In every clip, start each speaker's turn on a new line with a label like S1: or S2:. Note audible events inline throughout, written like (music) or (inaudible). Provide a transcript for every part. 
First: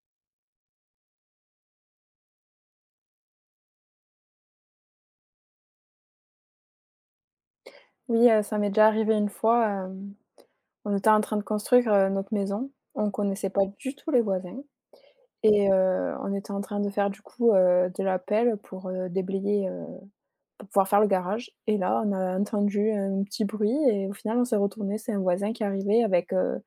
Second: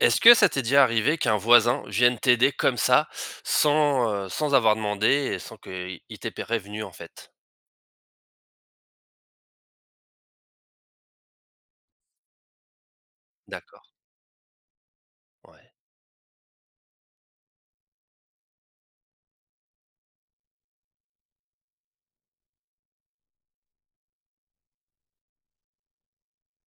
S1: Est-ce que ça t'est déjà arrivé qu'un voisin vienne t'aider comme ça, sans avoir demandé et sans qu'il t'ait prévenu, en fait?
S2: Oui, ça m'est déjà arrivé une fois, on était en train de construire, notre maison. On connaissait pas
S1: D'accord,
S2: du tout les voisins et
S1: ouais.
S2: on était en train de faire du coup, de la pelle pour, déblayer, pour pouvoir faire le garage. Et là, on a entendu un petit bruit et au final, on s'est retourné, c'est un voisin qui est arrivé avec,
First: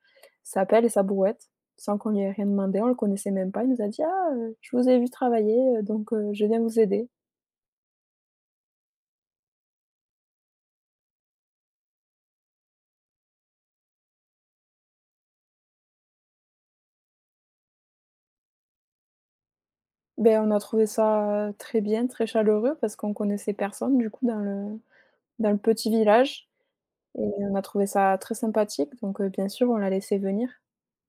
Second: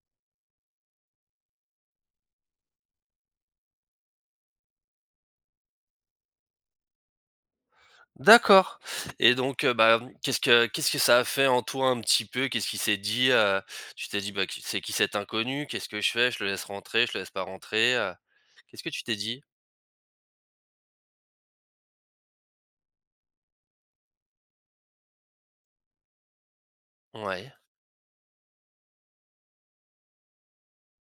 S2: sa pelle et sa brouette sans qu'on lui ait rien demandé. On le connaissait même pas. Il nous a dit: «Ah, je vous ai vu travailler, donc je viens vous aider».
S1: D'accord et donc, bah, qu'est-ce que ça a fait en toi un petit peu? Qu'est-ce qui s'est dit? Tu t'es dit: «Bah, qui c'est qui cet inconnu? Qu'est-ce que je fais? Je le laisse rentrer, je le laisse pas rentrer»? Qu'est-ce que tu t'es dit?
S2: Ben, on a trouvé ça très bien, très chaleureux parce qu'on connaissait personne du coup dans le petit village et
S1: Ouais,
S2: on a trouvé ça très sympathique donc bien sûr, on l'a laissé venir.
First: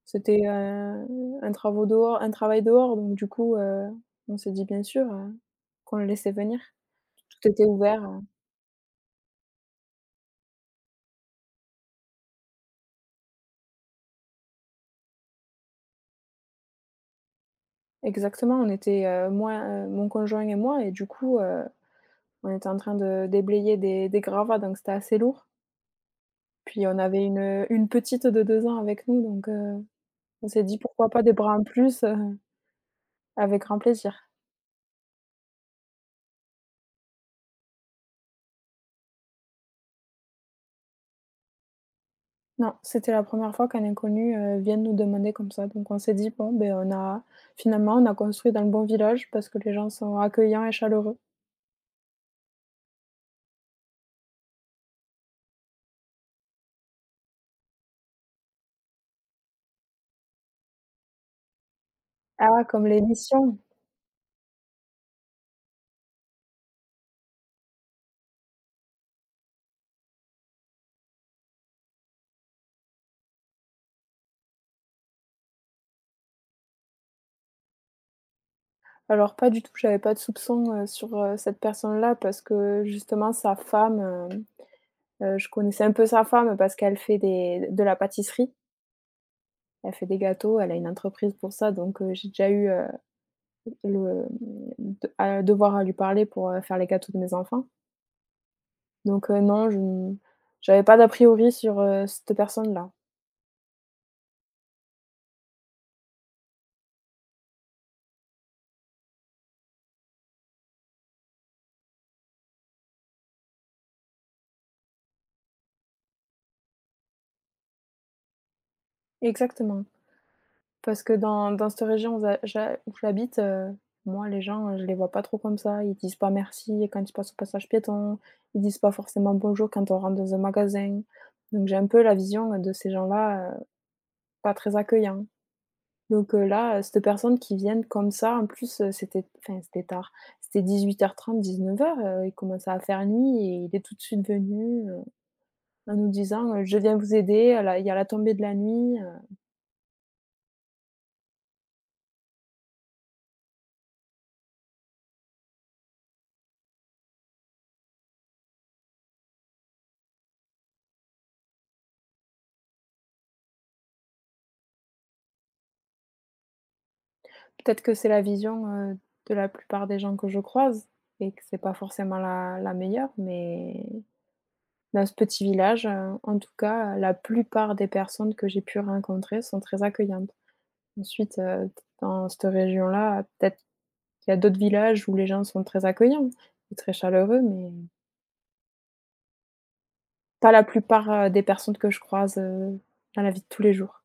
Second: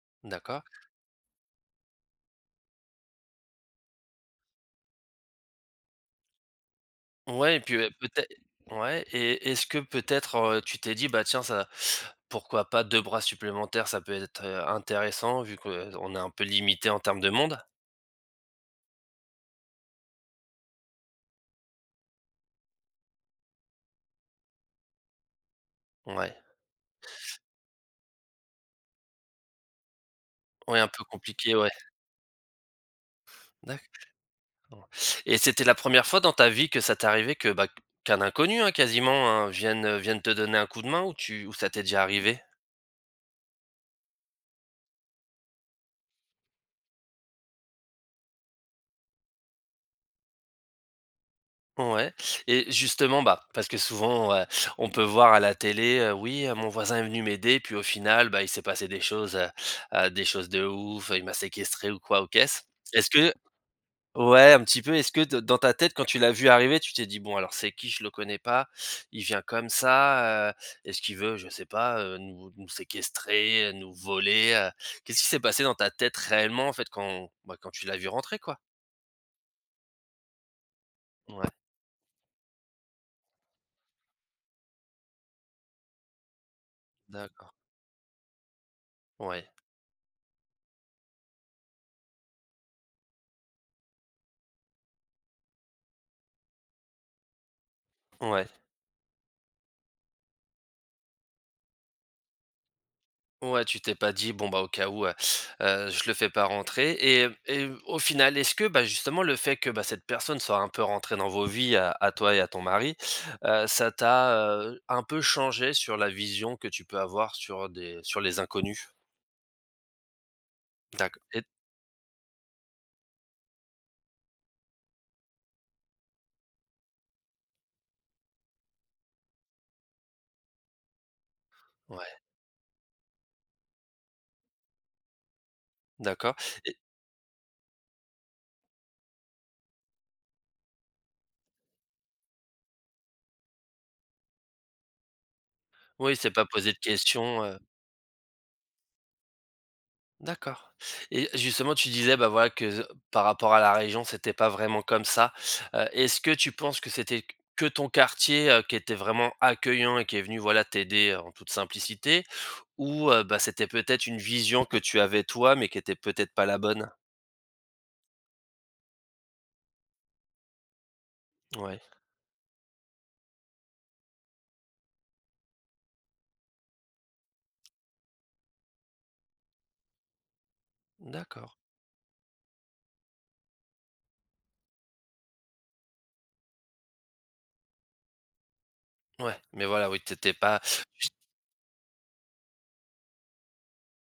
S2: C'était,
S1: d'accord.
S2: un travail dehors donc du coup, on s'est dit: «Bien sûr, qu'on le laissait venir». Tout
S1: Ouais et
S2: était
S1: puis, heu,
S2: ouvert,
S1: peut être. Ouais et est-ce que peut-être, tu t'es dit: «Bah tiens, ça pourquoi pas 2 bras supplémentaires, ça peut être, intéressant vu qu'on est un peu limité en termes de monde?»
S2: exactement, on était, moi, mon conjoint et moi et du coup, on était en train de déblayer des gravats donc c'était assez lourd.
S1: Ouais,
S2: Puis on avait une petite de 2 ans avec nous donc on s'est dit:
S1: ouais, un peu
S2: «Pourquoi pas des bras
S1: compliqué,
S2: en
S1: ouais.
S2: plus?» Avec grand
S1: D'accord
S2: plaisir.
S1: et c'était la première fois dans ta vie que ça t'est arrivé que, bah, qu'un inconnu, hein, quasiment, hein, vienne te donner un coup de main ou ça t'est déjà arrivé?
S2: Non, c'était la première fois qu'un inconnu, vienne nous demander comme ça, donc on s'est dit: «Bon, ben on a finalement, on a construit dans le bon village parce que les gens sont accueillants et chaleureux».
S1: Ouais et justement, bah, parce que souvent, on peut voir à la télé, oui, mon voisin est venu m'aider, puis au final, bah, il s'est passé des choses de ouf, il m'a séquestré ou quoi aux caisses.
S2: Ah, comme
S1: Est-ce que
S2: l'émission!
S1: ouais, un petit peu, est-ce que d dans ta tête, quand tu l'as vu arriver, tu t'es dit: «Bon alors c'est qui? Je le connais pas, il vient comme ça, est-ce qu'il veut, je sais pas, nous nous séquestrer, nous voler?» Qu'est-ce qui s'est passé dans ta tête réellement en fait bah, quand tu l'as vu rentrer quoi?
S2: Alors pas du tout, j'avais pas de soupçon sur,
S1: Ouais,
S2: cette personne-là parce que justement sa femme, je connaissais un peu sa femme parce qu'elle fait
S1: d'accord.
S2: des de la pâtisserie.
S1: Ouais,
S2: Elle fait des gâteaux, elle a une entreprise pour ça donc j'ai déjà eu, le, mmh, de à devoir à lui parler pour, faire les gâteaux de mes enfants.
S1: ouais.
S2: Donc non, je n j'avais pas d'a priori sur, cette personne-là.
S1: Ouais, tu t'es pas dit: «Bon, bah, au cas où, je le fais pas rentrer» et au final, est-ce que, bah, justement, le fait que, bah, cette personne soit un peu rentrée dans vos vies à toi et à ton mari, ça t'a, un peu changé sur la vision que tu peux avoir sur des sur les inconnus?
S2: Exactement. Parce que
S1: D'accord. Et
S2: dans cette région où j'habite, moi les gens, je les vois pas trop comme ça. Ils disent pas merci quand ils passent au passage piéton, ils disent pas forcément bonjour quand on rentre dans un magasin. Donc j'ai un peu la
S1: ouais,
S2: vision, de ces gens-là, pas très accueillants.
S1: d'accord
S2: Donc
S1: et
S2: là, cette personne qui vienne comme ça, en plus, c'était enfin c'était tard, c'était 18h30-19h00, il commençait à faire nuit et il est tout de suite venu, en nous
S1: oui, c'est pas
S2: disant,
S1: poser
S2: «Je
S1: de
S2: viens vous aider,
S1: questions.
S2: là il y a la tombée de la nuit»,
S1: D'accord et justement, tu disais, bah, voilà, que par rapport à la région, c'était pas vraiment comme ça. Est-ce que tu penses que c'était que ton quartier, qui était vraiment accueillant et qui est venu, voilà, t'aider en toute simplicité? Ou, bah, c'était peut-être une vision que tu avais toi, mais qui était peut-être pas la bonne?
S2: peut-être que c'est la vision, de la plupart des gens que je croise et que c'est pas
S1: Ouais,
S2: forcément la meilleure, mais dans ce petit village, en tout cas, la plupart des personnes que j'ai pu rencontrer sont très accueillantes. Ensuite,
S1: d'accord.
S2: dans cette région-là, peut-être qu'il y a d'autres villages où les gens sont très accueillants et très chaleureux, mais
S1: Ouais, mais voilà, oui, tu
S2: pas
S1: pas.
S2: la plupart, des personnes que je croise, dans la vie de tous les jours.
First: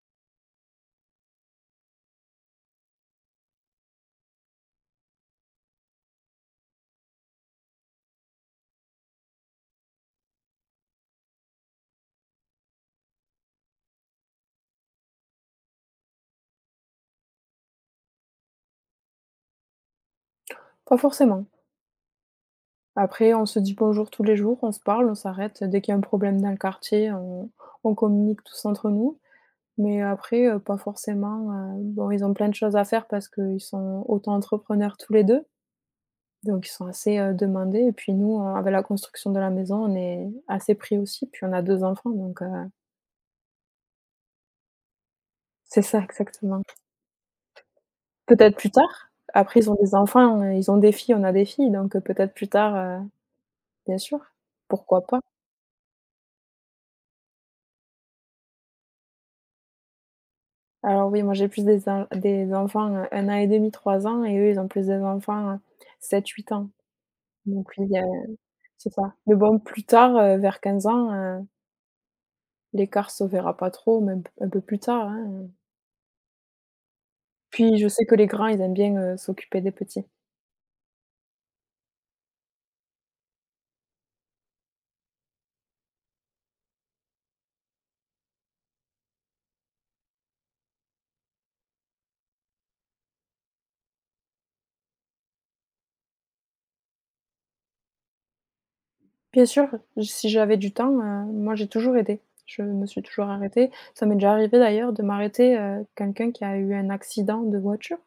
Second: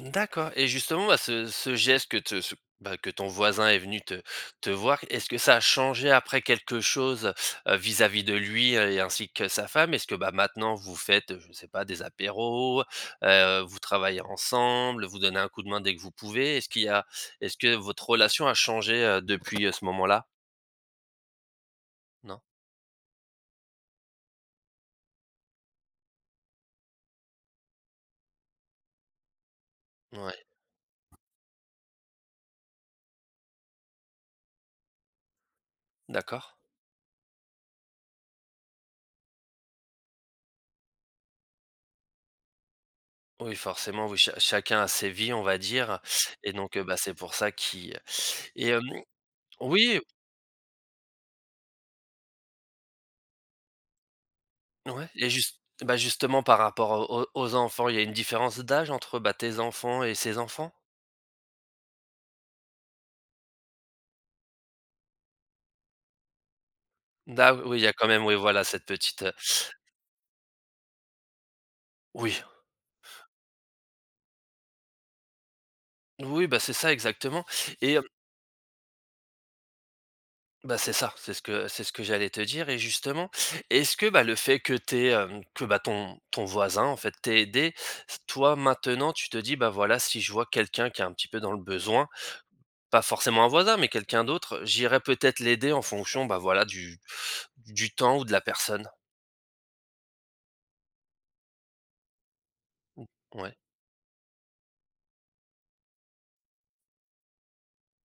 S1: D'accord et justement, bah, ce geste que te ce bah, que ton voisin est venu te voir, est-ce que ça a changé après quelque chose, vis-à-vis de lui, et ainsi que sa femme? Est-ce que, bah, maintenant vous faites, je ne sais pas, des apéros, vous travaillez ensemble, vous donnez un coup de main dès que vous pouvez? Est-ce que votre relation a changé, depuis, ce moment-là?
S2: Pas forcément.
S1: Non?
S2: Après, on se dit bonjour tous les jours, on se parle, on s'arrête dès qu'il y a un problème dans le quartier, on communique tous entre nous. Mais
S1: Ouais,
S2: après, pas forcément, bon, ils ont plein de choses à faire parce qu'ils sont auto-entrepreneurs tous les 2,
S1: d'accord.
S2: donc ils sont assez, demandés et puis nous, avec la construction de la maison, on est assez pris aussi, puis on a 2 enfants donc
S1: Oui, forcément, oui, chacun a ses vies, on va
S2: c'est
S1: dire.
S2: ça,
S1: Et
S2: exactement.
S1: donc bah, c'est pour ça qu'il
S2: Peut-être
S1: et
S2: plus tard. Après, ils ont des
S1: oui.
S2: enfants, ils ont des filles, on a des filles, donc peut-être plus tard, bien sûr, pourquoi
S1: Ouais
S2: pas?
S1: et juste bah, justement par rapport au au aux enfants, il y a une différence d'âge entre, bah, tes enfants et ses enfants?
S2: Alors oui, moi j'ai plus des enfants, 1 an et demi, 3 ans et eux, ils ont plus des enfants, 7-8 ans.
S1: Da
S2: Donc
S1: oui, il y
S2: oui,
S1: a quand même, oui, voilà, cette
S2: c'est ça.
S1: petite,
S2: Mais bon, plus tard, vers 15 ans,
S1: oui,
S2: l'écart se verra pas trop, même un peu plus tard, hein.
S1: oui, bah, c'est ça exactement
S2: Puis je
S1: et
S2: sais que les grands, ils aiment bien, s'occuper des petits.
S1: bah, c'est ça, c'est ce que j'allais te dire et justement, est-ce que, bah, le fait que, bah, ton voisin, en fait, t'ait aidé, s toi, maintenant, tu te dis: «Bah, voilà, si je vois quelqu'un qui est un petit peu dans le besoin, pas forcément un voisin, mais quelqu'un d'autre, j'irai peut-être l'aider en fonction, bah, voilà, du temps ou de la personne».
S2: Bien sûr, si j'avais du temps, moi j'ai toujours aidé. Je me suis toujours
S1: Ouais,
S2: arrêtée. Ça m'est déjà arrivé d'ailleurs de m'arrêter, quelqu'un qui a eu un accident de voiture.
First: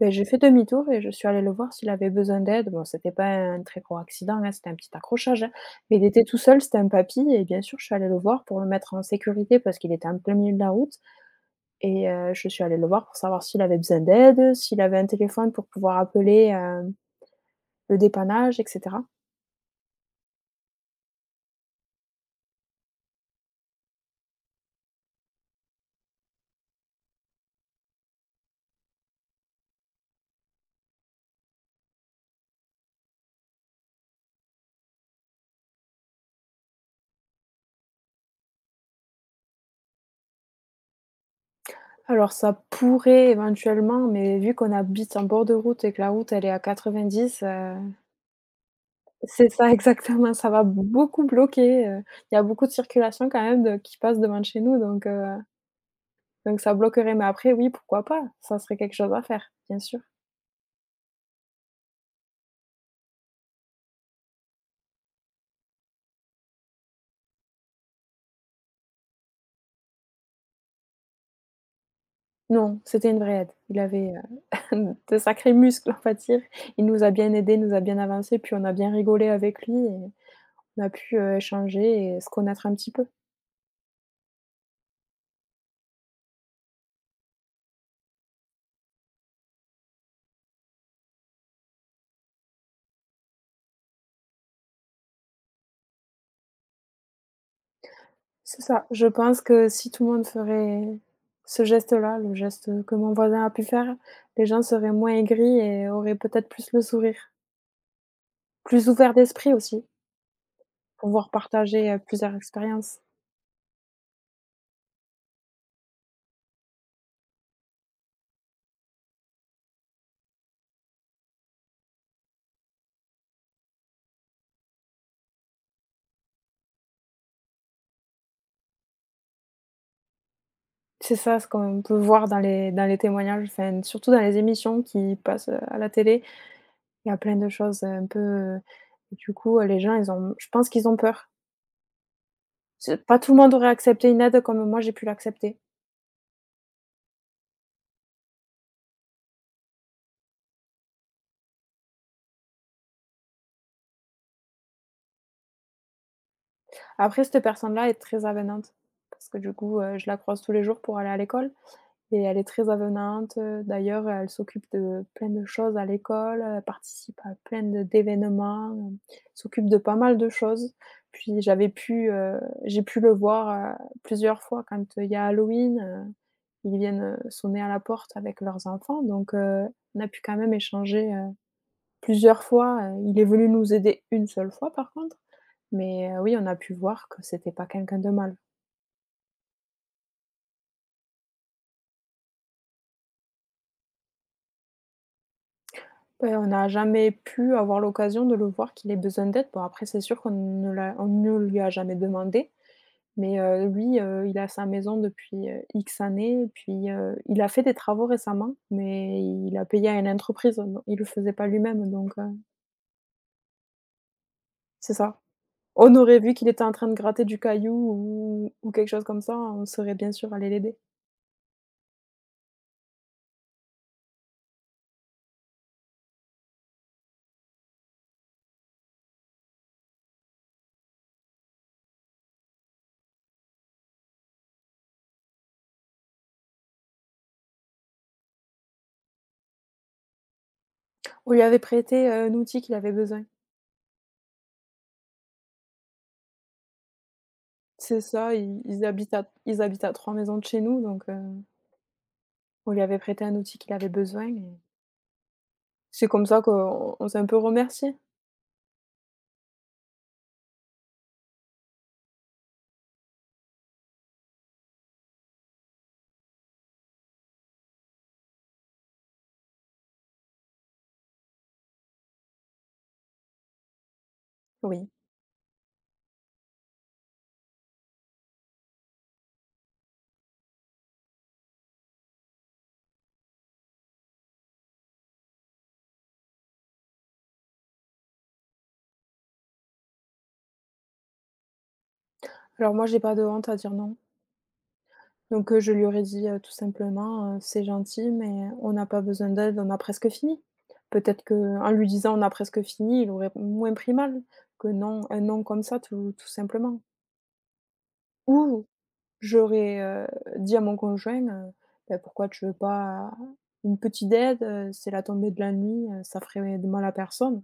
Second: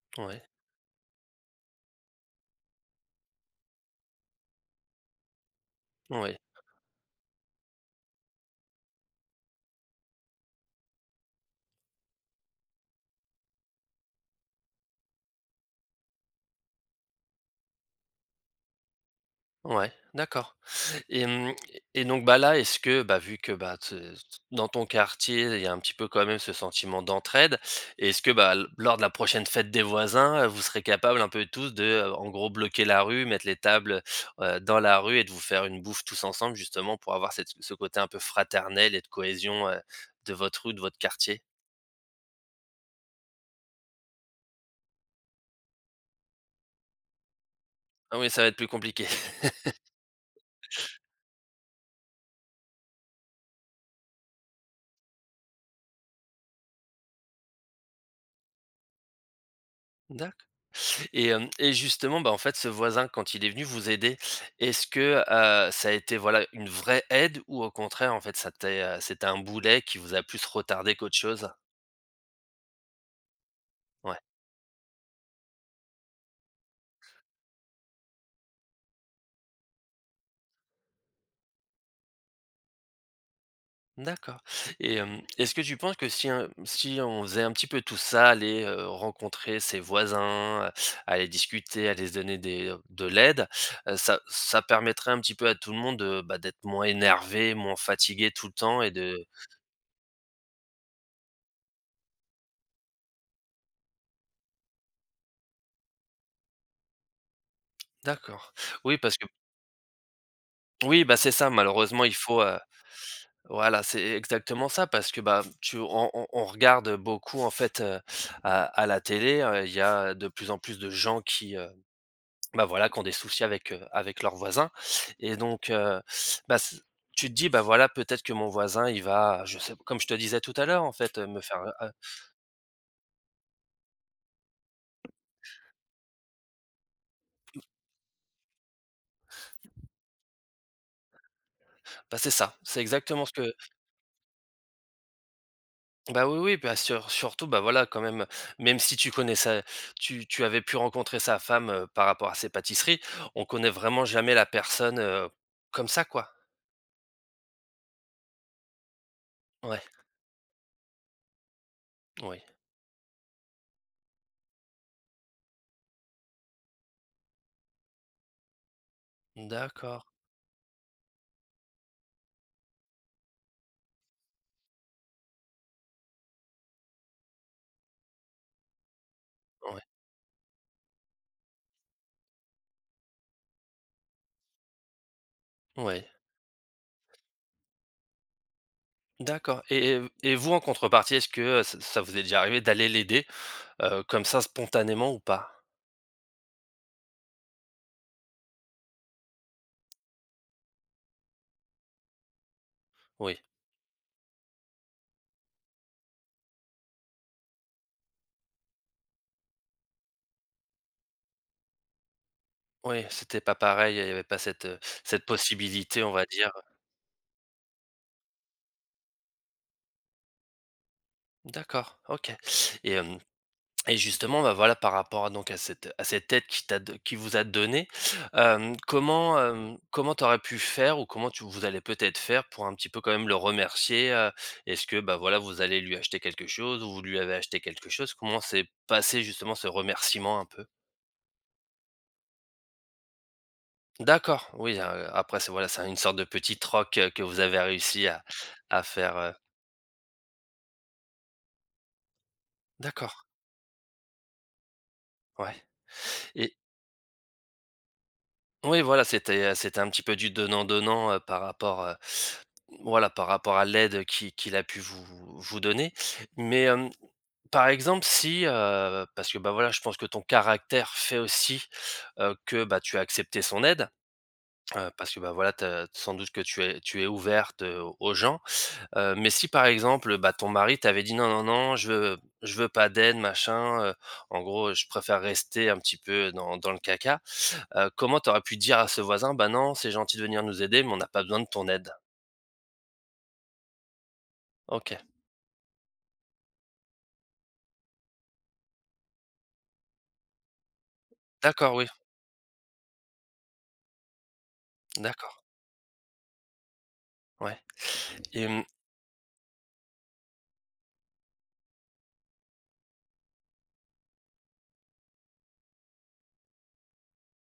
S2: Beh, j'ai fait
S1: ouais.
S2: demi-tour et je suis allée le voir s'il avait besoin d'aide. Bon, c'était pas un très gros accident, hein, c'était un petit accrochage, hein, mais il était
S1: Oui,
S2: tout seul, c'était un papy et bien sûr, je suis allée le voir pour le mettre en sécurité parce qu'il était en plein milieu de la route et je suis allée le voir pour savoir s'il avait besoin d'aide, s'il avait un téléphone pour pouvoir appeler, le dépannage, et cetera?
S1: ouais, d'accord et mmh et donc, bah, là, est-ce que, bah, vu que, bah, te dans ton quartier, il y a un petit peu quand même ce sentiment d'entraide, est-ce que, bah, l lors de la prochaine fête des voisins, vous serez capables un peu tous de, en gros, bloquer la rue, mettre les tables, dans la rue et de vous faire une bouffe tous ensemble justement pour avoir cette ce côté un peu fraternel et de cohésion, de votre rue, de votre quartier?
S2: Alors ça pourrait éventuellement, mais vu qu'on habite en bord de route et que la route elle est à 90,
S1: Ah oui, ça va être plus compliqué. (laughs)
S2: c'est ça (laughs) exactement, ça va beaucoup bloquer, il y a beaucoup de circulation quand même de qui passe devant de chez nous donc donc ça bloquerait, mais après oui, pourquoi pas? Ça serait quelque chose à faire, bien sûr.
S1: D'accord. Et justement, bah, en fait, ce voisin, quand il est venu vous aider, est-ce que, ça a été, voilà, une vraie aide ou au contraire, en fait, c'était un boulet qui vous a plus retardé qu'autre chose?
S2: Non, c'était une vraie aide. Il avait,
S1: Ouais,
S2: (laughs) de sacrés muscles, on va dire. Il nous a bien aidés, nous a bien avancés, puis on a bien rigolé avec lui et on a pu, échanger et se connaître un petit peu.
S1: d'accord et est-ce que tu penses que si un si on faisait un petit peu tout ça, aller, rencontrer ses voisins, aller discuter, aller se donner de l'aide, ça permettrait un petit peu à tout le monde de, bah, d'être moins énervé, moins fatigué tout le
S2: C'est
S1: temps
S2: ça.
S1: et
S2: Je
S1: de
S2: pense que si tout le monde ferait ce geste-là, le geste, que mon voisin a pu faire, les gens seraient moins aigris et auraient peut-être plus le sourire.
S1: d'accord.
S2: Plus
S1: Oui,
S2: ouverts
S1: parce que
S2: d'esprit aussi,
S1: Oui,
S2: pour
S1: bah,
S2: pouvoir
S1: c'est ça,
S2: partager,
S1: malheureusement, il
S2: plusieurs
S1: faut,
S2: expériences.
S1: voilà, c'est exactement ça parce que, bah, tu on regarde beaucoup, en fait, à la télé, il y a de plus en plus de gens qui, bah, voilà, qui ont des soucis avec, avec leurs voisins et donc bah, c tu te dis: «Bah, voilà, peut-être que mon voisin, il va», je sais comme je te disais tout à l'heure, en
S2: C'est
S1: fait,
S2: ça,
S1: me
S2: ce
S1: faire,
S2: qu'on peut voir dans les témoignages, enfin, surtout dans les émissions qui passent, à la télé. Il y a plein de choses, un peu, du coup, les gens, ils ont je pense qu'ils ont peur.
S1: bah, c'est ça, c'est
S2: C'est pas
S1: exactement ce
S2: tout le monde
S1: que.
S2: aurait accepté une aide comme moi j'ai pu l'accepter.
S1: Bah, oui, oui, bah, surtout, bah, voilà, quand même, même si tu connais ça, tu avais pu rencontrer sa femme, par rapport à ses pâtisseries, on connaît vraiment jamais la personne, comme ça, quoi.
S2: Après cette personne-là est très avenante parce que du coup,
S1: Ouais,
S2: je la croise tous les jours pour aller à l'école. Et elle
S1: oui.
S2: est très avenante, d'ailleurs, elle s'occupe de plein de choses à l'école, elle participe à plein de d'événements, s'occupe de pas
S1: D'accord,
S2: mal de choses. Puis j'avais pu, j'ai pu le voir, plusieurs fois quand il y a Halloween, ils viennent, sonner à la porte avec leurs enfants donc
S1: ouais,
S2: on a pu quand même échanger, plusieurs fois, il est venu nous aider une seule fois par contre,
S1: ouais.
S2: mais oui, on a pu voir que c'était pas quelqu'un de mal.
S1: D'accord et vous, en contrepartie, est-ce que, ça ça vous est déjà arrivé d'aller l'aider, comme ça, spontanément ou pas?
S2: On n'a jamais pu avoir l'occasion de le voir qu'il ait besoin d'aide. Bon après c'est sûr qu'on ne lui a jamais demandé,
S1: Oui,
S2: mais lui, il a sa maison depuis, X années, puis, il a fait des travaux récemment, mais il a payé à une entreprise, don il le faisait pas lui-même donc
S1: oui, c'était pas pareil, il y avait pas cette, heu,
S2: c'est ça.
S1: cette
S2: On
S1: possibilité, on
S2: aurait
S1: va
S2: vu qu'il
S1: dire.
S2: était en train de gratter du caillou ou quelque chose comme ça, on serait bien sûr allé l'aider.
S1: D'accord, OK et hem Et justement, bah, voilà, par rapport à donc à cette aide qui t'a do qui vous a donné, comment t'aurais pu faire ou comment tu vous allez peut-être faire pour un petit peu quand même le remercier? Est-ce que, bah, voilà, vous allez lui acheter quelque chose ou vous lui avez acheté quelque chose? Comment s'est passé justement ce remerciement un peu?
S2: On lui avait prêté, un outil qu'il avait besoin.
S1: D'accord, oui, après c'est voilà, c'est une sorte de petit troc, que vous avez
S2: C'est
S1: réussi à
S2: ça,
S1: à faire,
S2: ils habitent à 3 maisons de chez nous donc on lui avait prêté
S1: d'accord,
S2: un outil qu'il avait besoin et
S1: ouais.
S2: c'est comme ça qu'on s'est un peu remerciés,
S1: Oui, voilà, c'était un petit peu du donnant-donnant, par rapport à l'aide qui qu'il a pu vous vous donner. Mais, par exemple, si, parce que, bah, voilà, je pense que ton caractère fait aussi, que, bah, tu as accepté son aide,
S2: oui.
S1: parce que, bah, voilà, tu sans doute que tu es ouverte, aux gens. Mais si par exemple, bah, ton mari t'avait dit: «Non, non, non, je veux pas d'aide, machin, en gros, je préfère rester un petit peu dans le caca», comment t'aurais pu dire à ce voisin: «Bah, non, c'est gentil de venir nous aider, mais on n'a pas besoin de ton aide»?
S2: Alors moi, j'ai pas de honte à dire non.
S1: OK.
S2: Donc je lui aurais dit, tout simplement, «C'est gentil, mais on n'a pas besoin d'aide, on a presque fini». Peut-être qu'en
S1: D'accord, oui.
S2: lui disant: «On a presque fini», il aurait moins pris mal que non, un
S1: D'accord,
S2: non comme ça tout simplement.
S1: ouais et mmh,
S2: Ou j'aurais, dit à mon conjoint, «Bah, pourquoi tu veux pas une petite aide? C'est la tombée de la nuit, ça ferait de mal à personne».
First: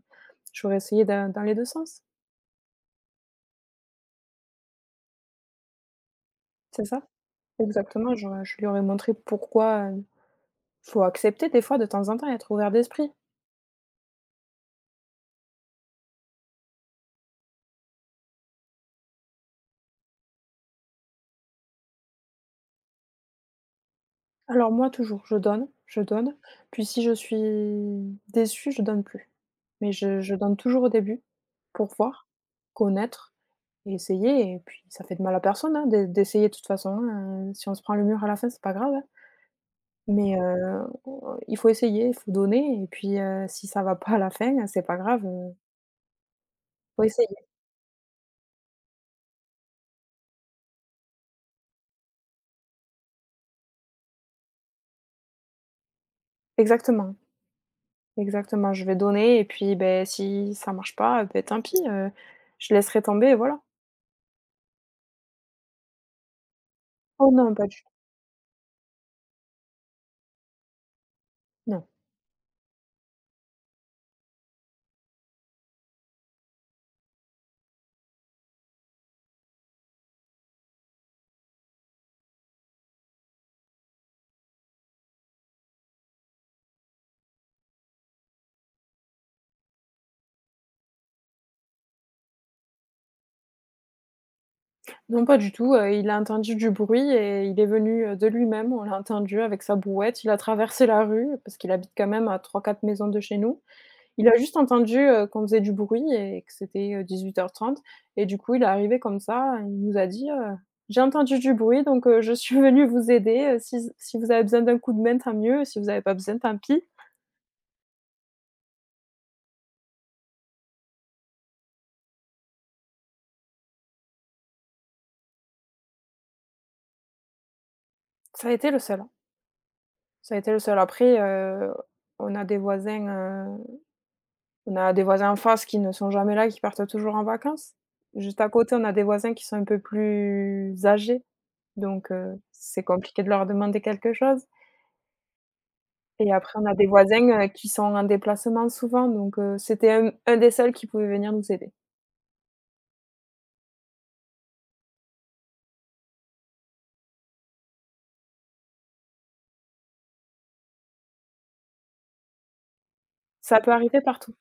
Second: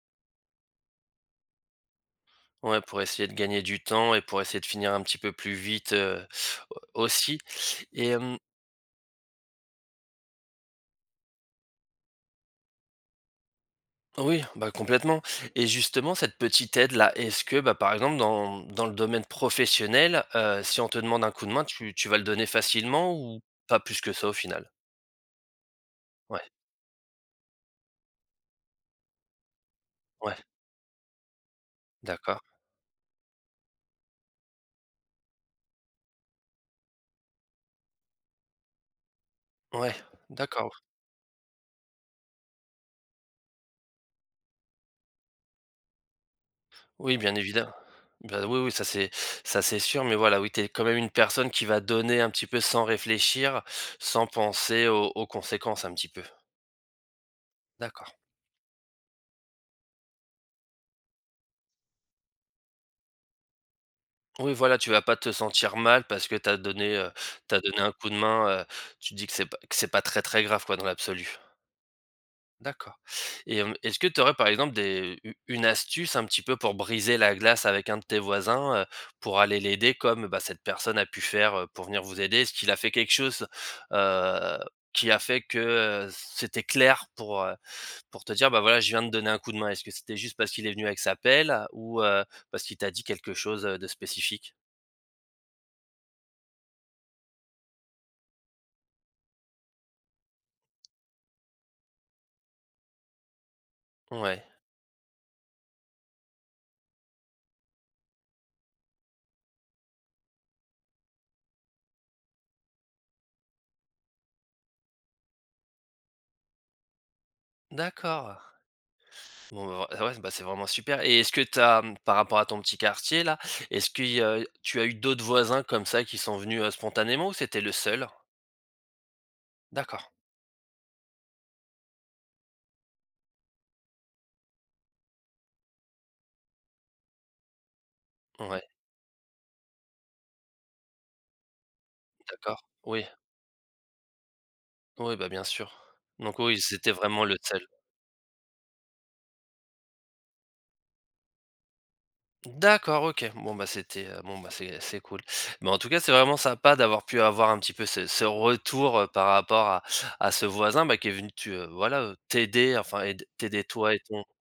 S2: J'aurais essayé dans les 2 sens.
S1: ouais, pour essayer de gagner du temps et pour essayer de finir un petit peu plus vite,
S2: C'est ça,
S1: aussi et
S2: exactement. Je
S1: hem
S2: je lui aurais montré pourquoi, faut accepter des fois de temps en temps, et être ouvert d'esprit.
S1: Oui, bah complètement. Et justement, cette petite aide-là, est-ce que, bah, par exemple, dans le domaine professionnel, si on te demande un coup de main, tu vas le donner facilement ou pas plus que ça au final?
S2: Alors moi toujours, je donne,
S1: Ouais,
S2: puis si je suis déçue, je donne plus. Mais je
S1: ouais,
S2: donne toujours au début pour voir,
S1: d'accord.
S2: connaître et essayer et puis ça fait de mal à personne, hein, d'essayer de toute façon, hein, si on se prend le mur à la fin, c'est pas grave, hein.
S1: Ouais,
S2: Mais
S1: d'accord.
S2: on il faut essayer, il faut donner et puis, si ça va pas à la fin, c'est pas grave, faut
S1: Oui, bien
S2: essayer.
S1: évidemment. Bah oui, oui, ça c'est sûr, mais voilà, oui, tu es quand même une personne qui va donner un petit peu sans réfléchir, sans penser aux conséquences un petit peu.
S2: Exactement.
S1: D'accord.
S2: Exactement, je vais donner et puis, ben, si ça marche pas, beh, tant pis, je laisserai tomber et voilà.
S1: Oui, voilà, tu vas pas te sentir mal parce que tu as donné,
S2: Oh
S1: tu
S2: non, pas du
S1: donné
S2: tout,
S1: un coup de main, tu te dis que c'est pas très, très grave quoi dans l'absolu.
S2: non.
S1: D'accord et est-ce que tu aurais par exemple des u une astuce un petit peu pour briser la glace avec un de tes voisins, pour aller l'aider comme, bah, cette personne a pu faire, pour venir vous aider? Est-ce qu'il a fait quelque chose, heu, qui a fait que, c'était clair pour te dire: «Bah, voilà, je viens de donner un coup de main»? Est-ce que c'était juste parce qu'il est venu avec sa pelle ou, parce qu'il t'a dit quelque chose, de spécifique?
S2: Non, pas du tout, il a entendu du bruit et il est venu, de lui-même, on l'a entendu avec sa brouette, il a traversé la rue parce qu'il habite quand même à 3, 4 maisons de chez nous. Il a
S1: Ouais.
S2: juste entendu, qu'on faisait du bruit et que c'était, 18h30 et du coup, il est arrivé comme ça, il nous a dit, «J'ai entendu du bruit donc je suis venu vous aider, si vous avez besoin d'un coup de main, tant mieux, si vous avez pas besoin, tant pis».
S1: D'accord. Bon, bah, vr ouais, bah, c'est vraiment super et est-ce que tu as, par rapport à ton petit quartier là, est-ce que y tu as eu d'autres voisins comme ça qui sont venus, spontanément ou c'était le seul?
S2: Ça a été le seul.
S1: D'accord.
S2: Ça a été le seul. Après, on a des voisins, on a des voisins en face qui ne sont jamais là, qui partent toujours en vacances. Juste à
S1: Ouais,
S2: côté, on a des voisins qui sont un peu plus âgés, donc
S1: d'accord.
S2: c'est
S1: Oui,
S2: compliqué de leur demander quelque chose
S1: oui, bah, bien sûr.
S2: et
S1: Donc oui,
S2: après on a des
S1: c'était
S2: voisins,
S1: vraiment le seul.
S2: qui sont en déplacement souvent, donc c'était un des seuls qui pouvait venir nous aider.
S1: D'accord, OK. Bon, bah, c'était, bon, bah, c'est cool. Mais en tout cas, c'est vraiment sympa d'avoir pu avoir un petit peu ce retour, par rapport à ce voisin, bah, qui est venu tu voilà, t'aider, enfin aide
S2: Ça
S1: t'aider
S2: peut
S1: toi et
S2: arriver
S1: ton.
S2: partout.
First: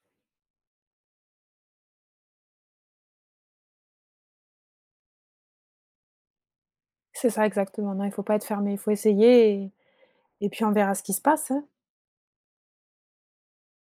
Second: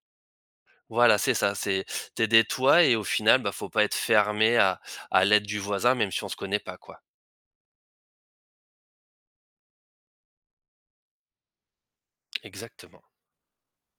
S1: Voilà, c'est ça, c'est t'aider toi et au final, bah, faut pas être fermé à l'aide du voisin, même si on se connaît pas, quoi.
S2: C'est ça exactement, non, il faut pas être fermé, il faut essayer et puis on verra ce qui se passe, hein.
S1: Exactement.